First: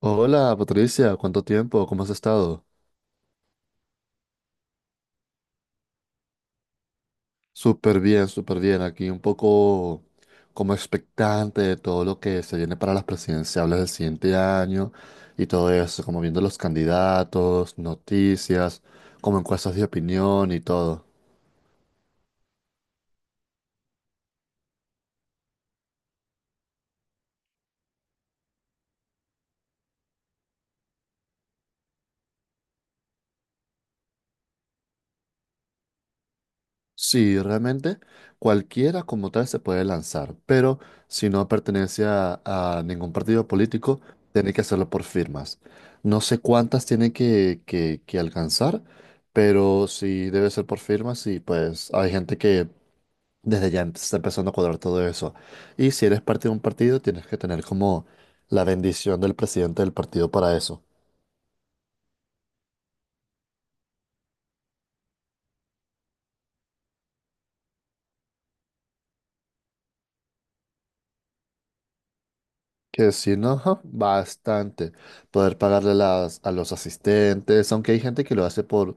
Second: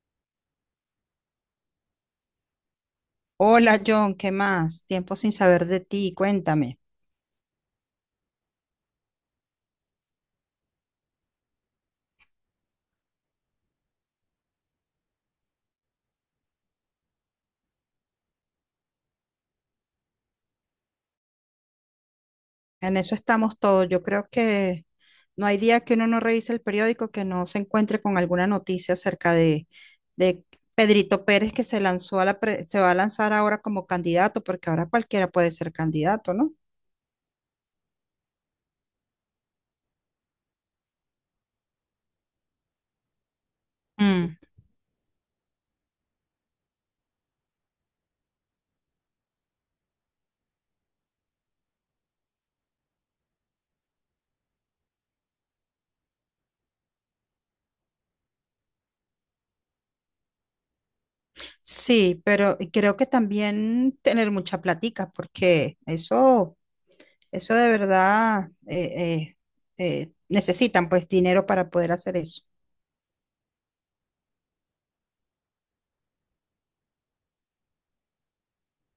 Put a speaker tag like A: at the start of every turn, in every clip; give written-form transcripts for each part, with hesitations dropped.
A: Hola Patricia, ¿cuánto tiempo? ¿Cómo has estado?
B: Hola John, ¿qué más? Tiempo sin saber de ti, cuéntame.
A: Súper bien, súper bien. Aquí un poco como expectante de todo lo que se viene para las presidenciales del siguiente año y todo eso, como viendo los candidatos, noticias, como encuestas de opinión y todo.
B: En eso estamos todos. Yo creo que no hay día que uno no revise el periódico que no se encuentre con alguna noticia acerca de Pedrito Pérez que se lanzó a la se va a lanzar ahora como candidato, porque ahora cualquiera puede ser candidato, ¿no?
A: Sí, realmente cualquiera como tal se puede lanzar, pero si no pertenece a ningún partido político,
B: Mm,
A: tiene que hacerlo por firmas. No sé cuántas tiene que alcanzar, pero sí debe ser por firmas y pues hay gente que desde ya está empezando a cuadrar todo eso. Y si eres parte de un partido, tienes que tener como la bendición del presidente del partido para eso.
B: sí, pero creo que también tener mucha platica, porque eso de verdad necesitan pues dinero para poder hacer eso.
A: Que sí, ¿no? Ajá, bastante. Poder pagarle las, a los asistentes, aunque hay gente que lo hace por,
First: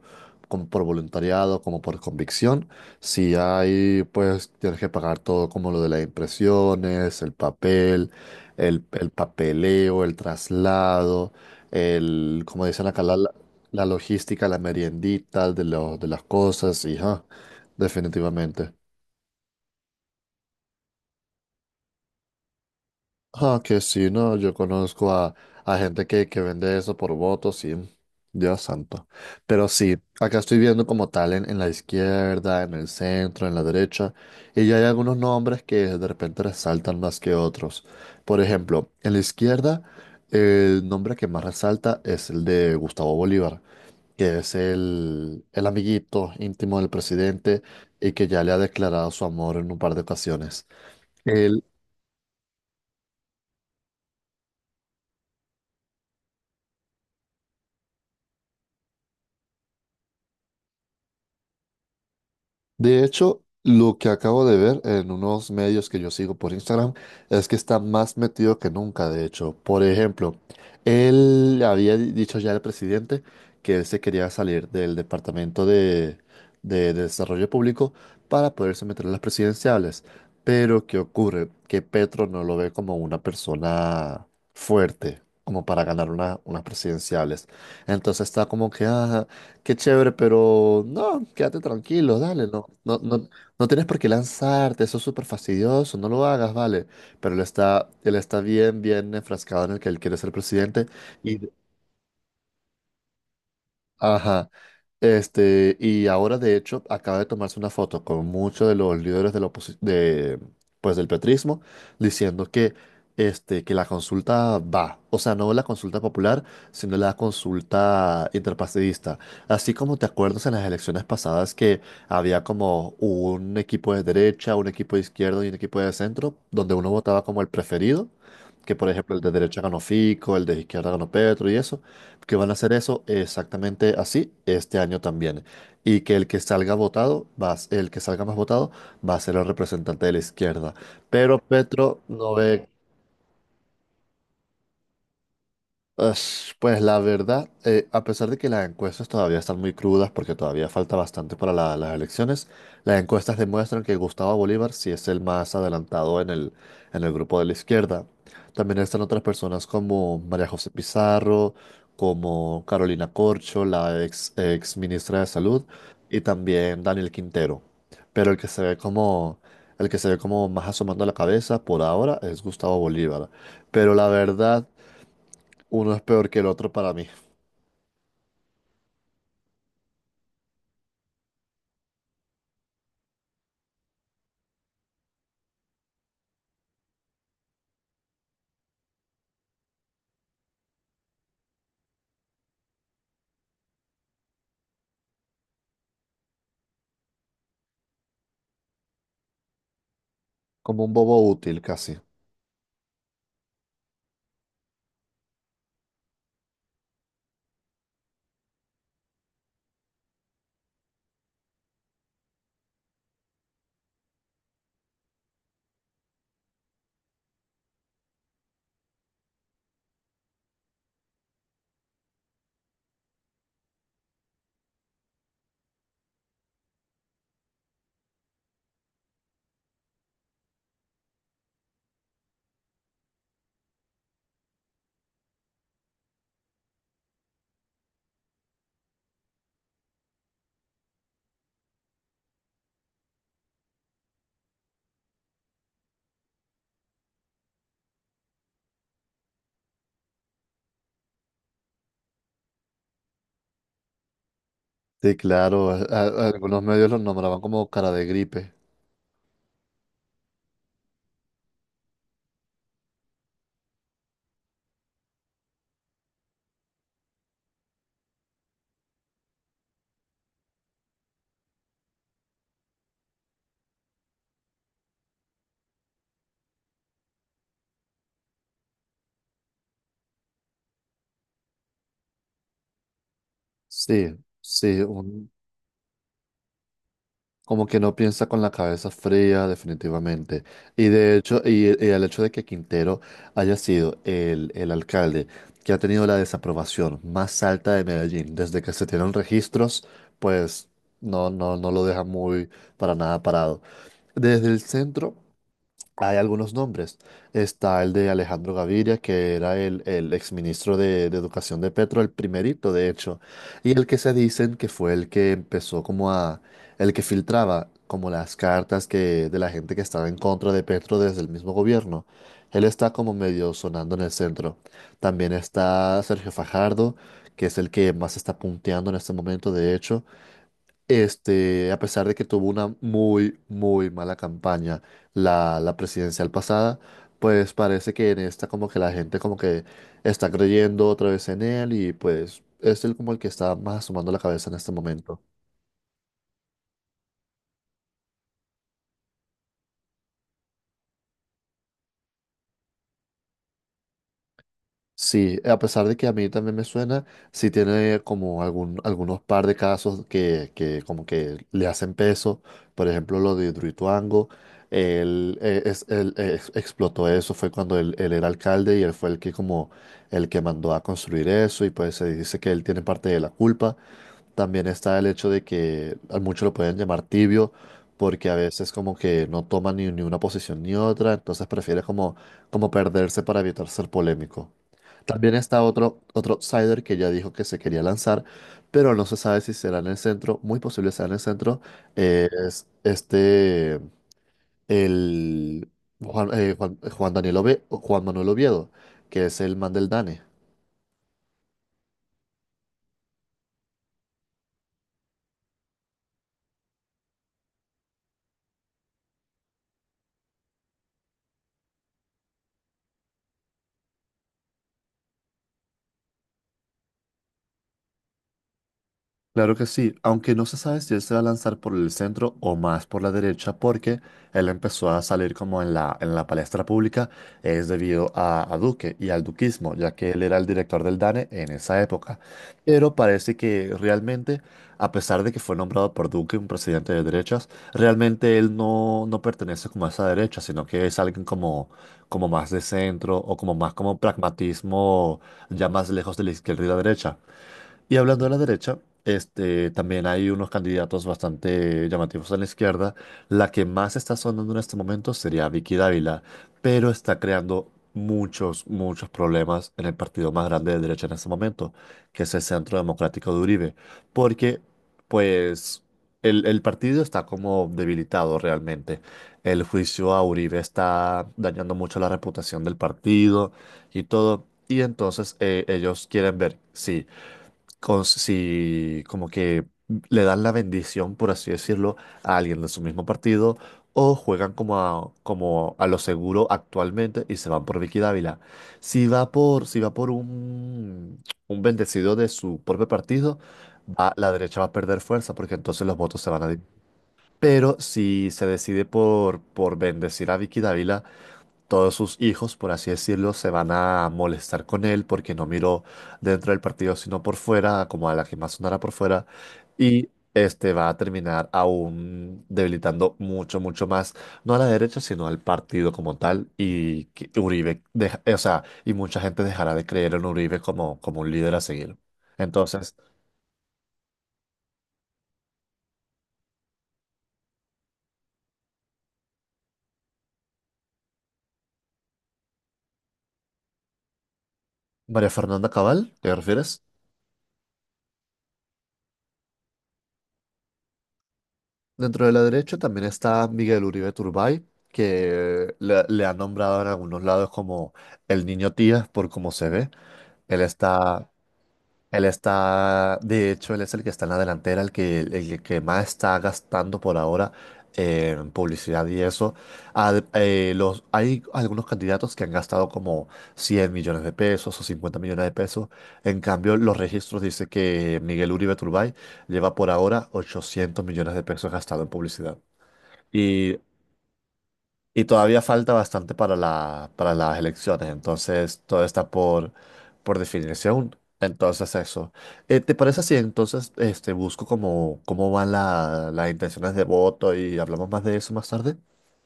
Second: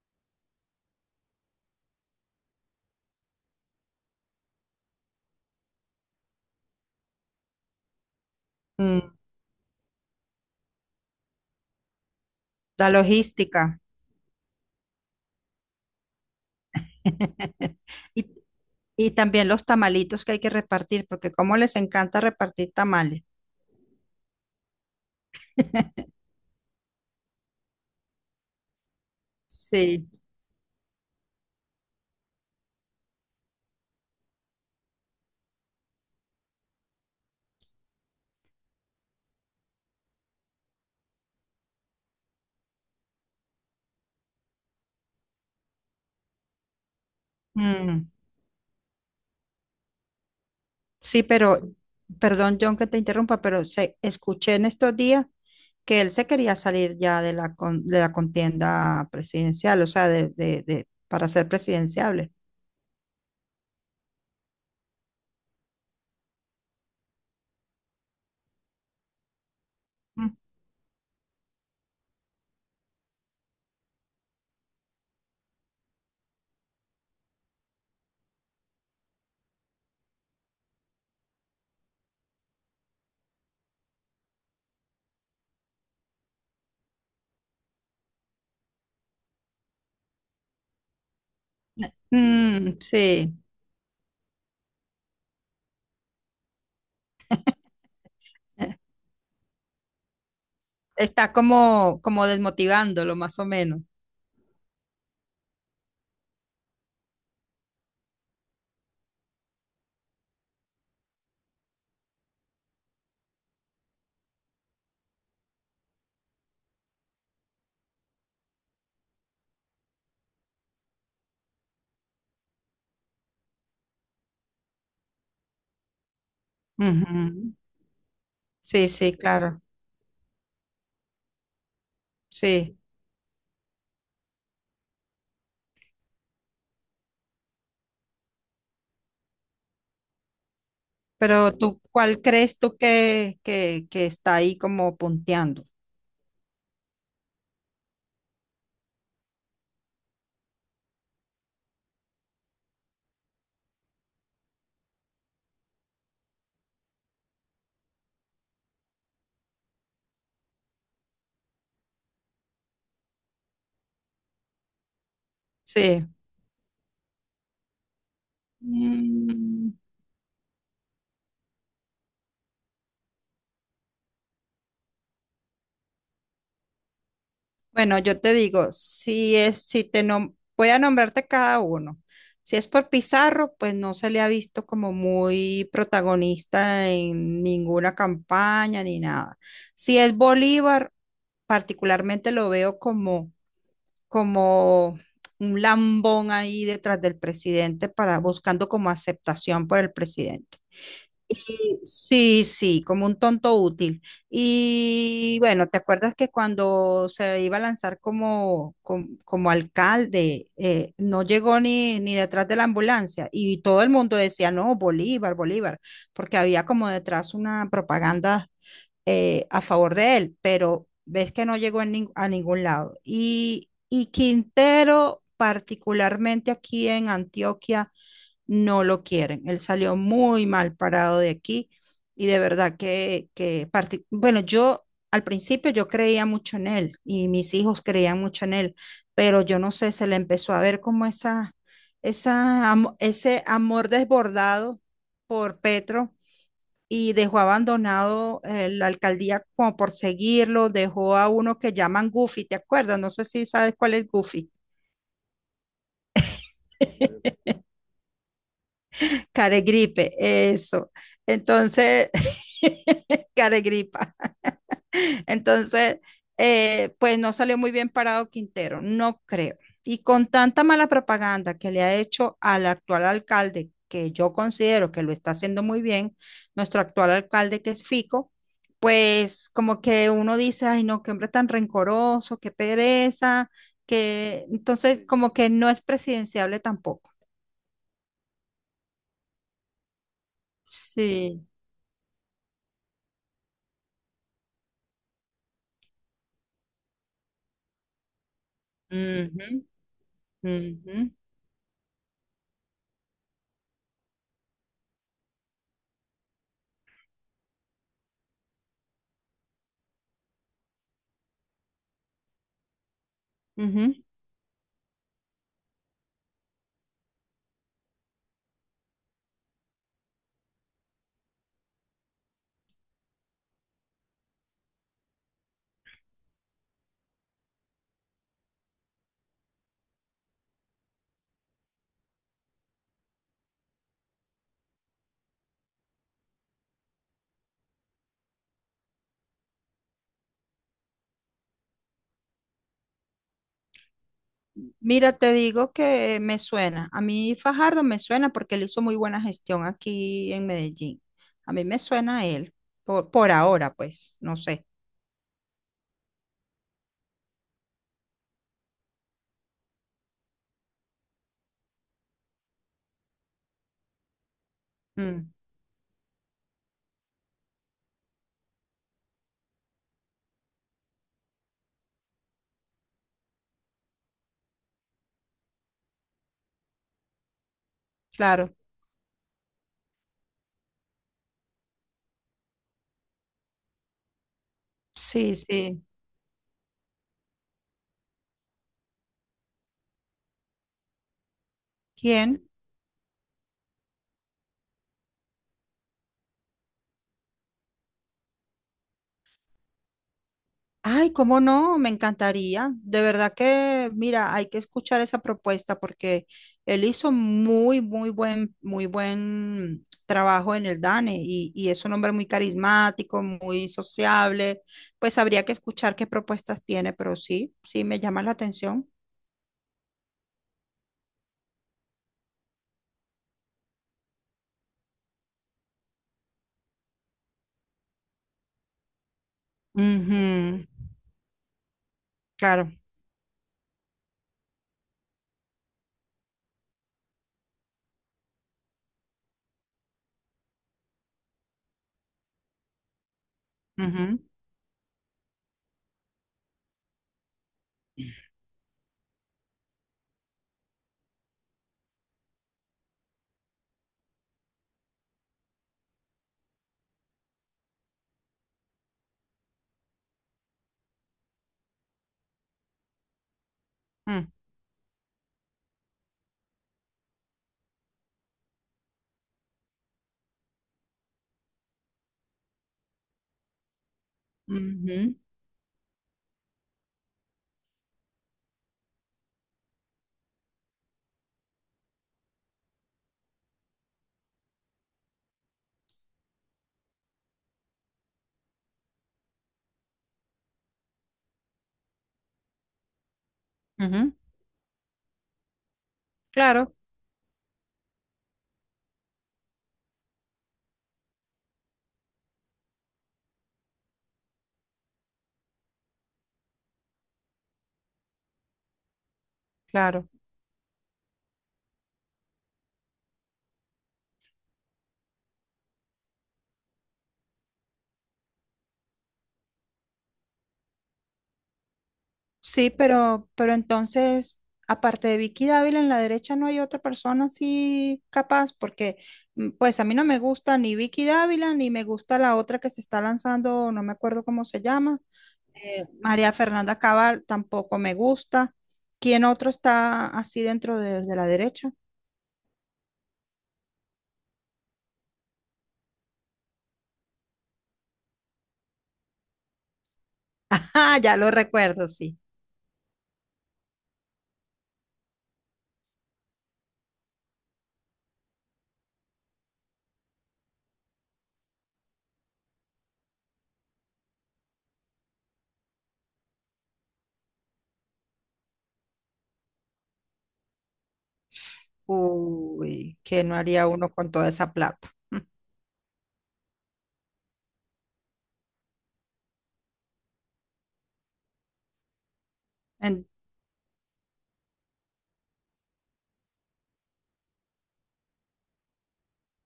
A: como por voluntariado, como por convicción. Si hay, pues tienes que pagar todo, como lo de las impresiones, el papel, el papeleo, el traslado, el, como dicen
B: La
A: acá, la, la
B: logística.
A: la logística, la meriendita de, lo- de las cosas, y ajá,
B: Y,
A: definitivamente.
B: y también los tamalitos que hay que repartir, porque como les encanta repartir tamales.
A: Ah, que sí, no, yo conozco a gente que vende eso por votos, sí, Dios santo. Pero sí,
B: Sí.
A: acá estoy viendo como tal en la izquierda, en el centro, en la derecha, y ya hay algunos nombres que de repente resaltan más que otros. Por ejemplo, en la izquierda, el nombre que más resalta es el de Gustavo Bolívar, que es el amiguito íntimo del presidente
B: Mm.
A: y que ya le ha declarado su amor en un par de ocasiones.
B: Sí, pero, perdón, John, que te interrumpa, pero escuché en estos días que él se quería salir ya de la, de la contienda presidencial, o sea, para ser presidenciable.
A: De hecho, lo que acabo de ver en unos medios que yo sigo por Instagram es que está más metido que nunca, de hecho. Por
B: Mm,
A: ejemplo, él había dicho ya al presidente que él se quería salir del Departamento de Desarrollo Público para poderse meter en las presidenciales. Pero, ¿qué ocurre? Que Petro no lo ve como una persona fuerte, como para ganar unas presidenciales. Entonces está como que: "Ah, qué chévere, pero no, quédate tranquilo, dale, no,
B: mm,
A: no, no,
B: sí,
A: no tienes por qué lanzarte, eso es súper fastidioso, no lo hagas, vale". Pero él está
B: eh,
A: bien, bien enfrascado en el que él quiere ser presidente
B: está
A: y
B: como, como desmotivándolo, más o menos.
A: ajá. Este, y ahora de hecho acaba de tomarse una foto con muchos de los líderes de la pues, del petrismo diciendo que, este, que la consulta va, o sea, no la consulta popular, sino la consulta interpartidista. Así como te acuerdas en las elecciones pasadas que había como un equipo de derecha, un equipo de izquierda y un equipo de centro, donde uno votaba como el
B: Ujú.
A: preferido, que por
B: Sí, sí,
A: ejemplo el de derecha
B: claro,
A: ganó Fico, el de izquierda ganó Petro y eso, que van a hacer
B: sí.
A: eso exactamente así este año también. Y que el que salga votado, el que salga más votado, va a ser el representante de la izquierda. Pero
B: Pero tú,
A: Petro
B: ¿cuál
A: no
B: crees
A: ve.
B: tú que, que está ahí como punteando?
A: Ush, pues la verdad, a pesar de que las encuestas todavía están muy crudas porque todavía falta bastante para las elecciones, las encuestas demuestran que Gustavo Bolívar sí es el más adelantado en el grupo de la izquierda. También están otras personas como María José Pizarro, como Carolina Corcho, la ex ministra de Salud,
B: Sí.
A: y también Daniel Quintero. Pero el que se ve como,
B: Mm.
A: el que se ve como más asomando la cabeza por ahora es Gustavo Bolívar. Pero la verdad... Uno es peor que el otro para mí,
B: Bueno, yo te digo, si es, si te voy a nombrarte cada uno. Si es por Pizarro, pues no se le ha visto como muy protagonista en ninguna campaña ni nada. Si es Bolívar, particularmente lo veo como un lambón ahí detrás del presidente para buscando como aceptación por el presidente.
A: como un bobo útil
B: Y
A: casi.
B: sí, sí, como un tonto útil. Y bueno, ¿te acuerdas que cuando se iba a lanzar como alcalde, no llegó ni detrás de la ambulancia? Y todo el mundo decía, no, Bolívar, Bolívar, porque había como detrás una propaganda a favor de él, pero ves que no llegó en a ningún lado. Y Quintero, particularmente aquí en Antioquia no lo quieren. Él salió muy mal parado de aquí y de verdad que bueno, yo al principio yo creía mucho en él y mis hijos creían mucho en él, pero yo no sé, se le empezó a ver como ese amor desbordado por Petro. Y dejó abandonado la alcaldía como por seguirlo, dejó a uno que llaman Goofy, ¿te acuerdas? No sé si sabes cuál es Goofy.
A: Sí, claro, algunos medios los nombraban como cara de gripe.
B: Caregripe, eso. Entonces, caregripa. Entonces, pues no salió muy bien parado Quintero, no creo. Y con tanta mala propaganda que le ha hecho al actual alcalde, que yo considero que lo está haciendo muy bien, nuestro actual alcalde que es Fico, pues como que uno dice, ay no, qué hombre tan rencoroso, qué pereza,
A: Sí,
B: que
A: sí,
B: entonces como que no es presidenciable tampoco.
A: como que no piensa con la cabeza fría, definitivamente. Y de hecho,
B: Sí.
A: y el hecho de que Quintero haya sido el alcalde que ha tenido la desaprobación más alta de Medellín desde que se tienen registros, pues
B: Ujú,
A: no, no, no lo deja muy para nada parado. Desde el centro. Hay algunos nombres. Está el de Alejandro Gaviria, que era el exministro de Educación de Petro, el primerito, de hecho, y el
B: ujú.
A: que se dicen que fue el que empezó como a, el que filtraba como las cartas que, de la gente que estaba en contra de Petro desde el mismo gobierno. Él está como medio sonando en el centro. También está Sergio Fajardo, que es el que más está punteando en este momento, de hecho. Este, a pesar de que tuvo una muy, muy mala campaña la presidencial pasada, pues parece que en esta como que la gente como que está creyendo otra vez en él y pues es él como el que está más asomando la cabeza en este
B: Mira,
A: momento.
B: te digo que me suena. A mí Fajardo me suena porque él hizo muy buena gestión aquí en Medellín. A mí me suena a él, por ahora, pues, no sé.
A: Sí, a pesar de que a mí también me suena, sí tiene como algún, algunos par de casos que como que le hacen peso. Por ejemplo, lo de Hidroituango,
B: Mm,
A: él, es- él, ex- explotó eso, fue cuando él, era alcalde y él fue el que como el que mandó a construir eso y pues se dice que él tiene parte de la culpa. También está el hecho de que a muchos lo pueden llamar tibio porque a
B: claro,
A: veces como que no toma ni una posición ni otra, entonces prefiere como, como perderse para evitar ser polémico. También
B: sí,
A: está
B: sí.
A: otro outsider que ya dijo que se quería lanzar, pero no se sabe si será en el centro, muy posible será en el centro. Eh,
B: ¿Quién?
A: es este, el Juan Manuel Oviedo, que es el man del DANE.
B: Ay, cómo no, me encantaría. De verdad que, mira, hay que escuchar esa propuesta porque él hizo muy buen trabajo en el DANE y es un hombre muy carismático, muy sociable. Pues habría que escuchar qué propuestas tiene, pero sí, sí, me llama la atención.
A: Claro que sí, aunque no se sabe si él se va a lanzar por el centro o más por la derecha, porque él empezó a salir como en la palestra pública, es debido a Duque y al duquismo, ya que él era el
B: Ujú,
A: director del DANE en esa época.
B: claro.
A: Pero parece que realmente, a pesar de que fue nombrado por Duque un presidente de derechas, realmente él no, no pertenece como a esa derecha, sino que es alguien como, como más de centro o como más como
B: Ujú,
A: pragmatismo, ya más lejos de la izquierda y la derecha. Y hablando de la derecha, este, también hay unos candidatos bastante llamativos a la izquierda. La que más está sonando en este momento sería Vicky Dávila, pero está creando muchos, muchos problemas en el partido más grande de derecha en este momento, que es el Centro Democrático de Uribe,
B: mm,
A: porque pues el partido está como debilitado realmente. El juicio a Uribe está dañando mucho la reputación del partido y todo. Y
B: ujú,
A: entonces ellos quieren ver si si como que le dan la bendición, por así decirlo, a alguien de su mismo partido, o juegan como a, como a lo seguro actualmente y se van por Vicky Dávila. Si va por, si va por un bendecido de su propio partido,
B: ujú.
A: la derecha va a perder fuerza porque entonces los votos se van a... di-.
B: Claro,
A: Pero si se decide por bendecir a Vicky Dávila, todos sus hijos, por así decirlo, se van a molestar con él porque no miró dentro del partido, sino por fuera, como a la que más sonara por fuera,
B: claro.
A: y este va a terminar aún debilitando mucho, mucho más, no a la derecha, sino al partido como tal, y que Uribe, o sea, y mucha gente dejará de creer en Uribe como, como un líder a seguir.
B: Sí,
A: Entonces,
B: pero entonces, aparte de Vicky Dávila, en la derecha no hay otra persona así capaz, porque mm, pues a mí no me gusta ni Vicky Dávila, ni me gusta la otra que se está lanzando, no me acuerdo cómo se llama.
A: María Fernanda Cabal,
B: María
A: ¿te
B: Fernanda
A: refieres?
B: Cabal tampoco me gusta. ¿Quién otro está así dentro de la derecha?
A: Dentro de la derecha también está Miguel Uribe Turbay, que le han nombrado en algunos lados como el niño tía por cómo se ve. Él
B: Ah, ya
A: está,
B: lo recuerdo, sí.
A: él está, de hecho, él es el que está en la delantera, el que más está gastando por ahora en publicidad y eso. Los, hay algunos candidatos que han gastado como 100 millones de pesos o 50 millones de pesos. En cambio, los registros dicen que Miguel Uribe Turbay lleva por ahora 800 millones de pesos gastado en publicidad.
B: Uy, ¿qué no haría
A: Y,
B: uno con toda esa plata?
A: y todavía falta bastante para la, para las elecciones, entonces todo está por definirse aún. Entonces eso. ¿Te
B: En-
A: parece si entonces este, busco cómo, cómo van las intenciones de voto y hablamos más de eso más tarde?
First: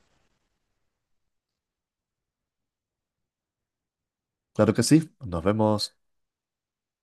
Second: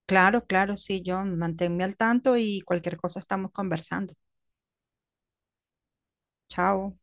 B: claro, claro, sí, John, manténme al tanto y cualquier cosa estamos conversando.
A: Claro que sí, nos vemos.
B: Chao.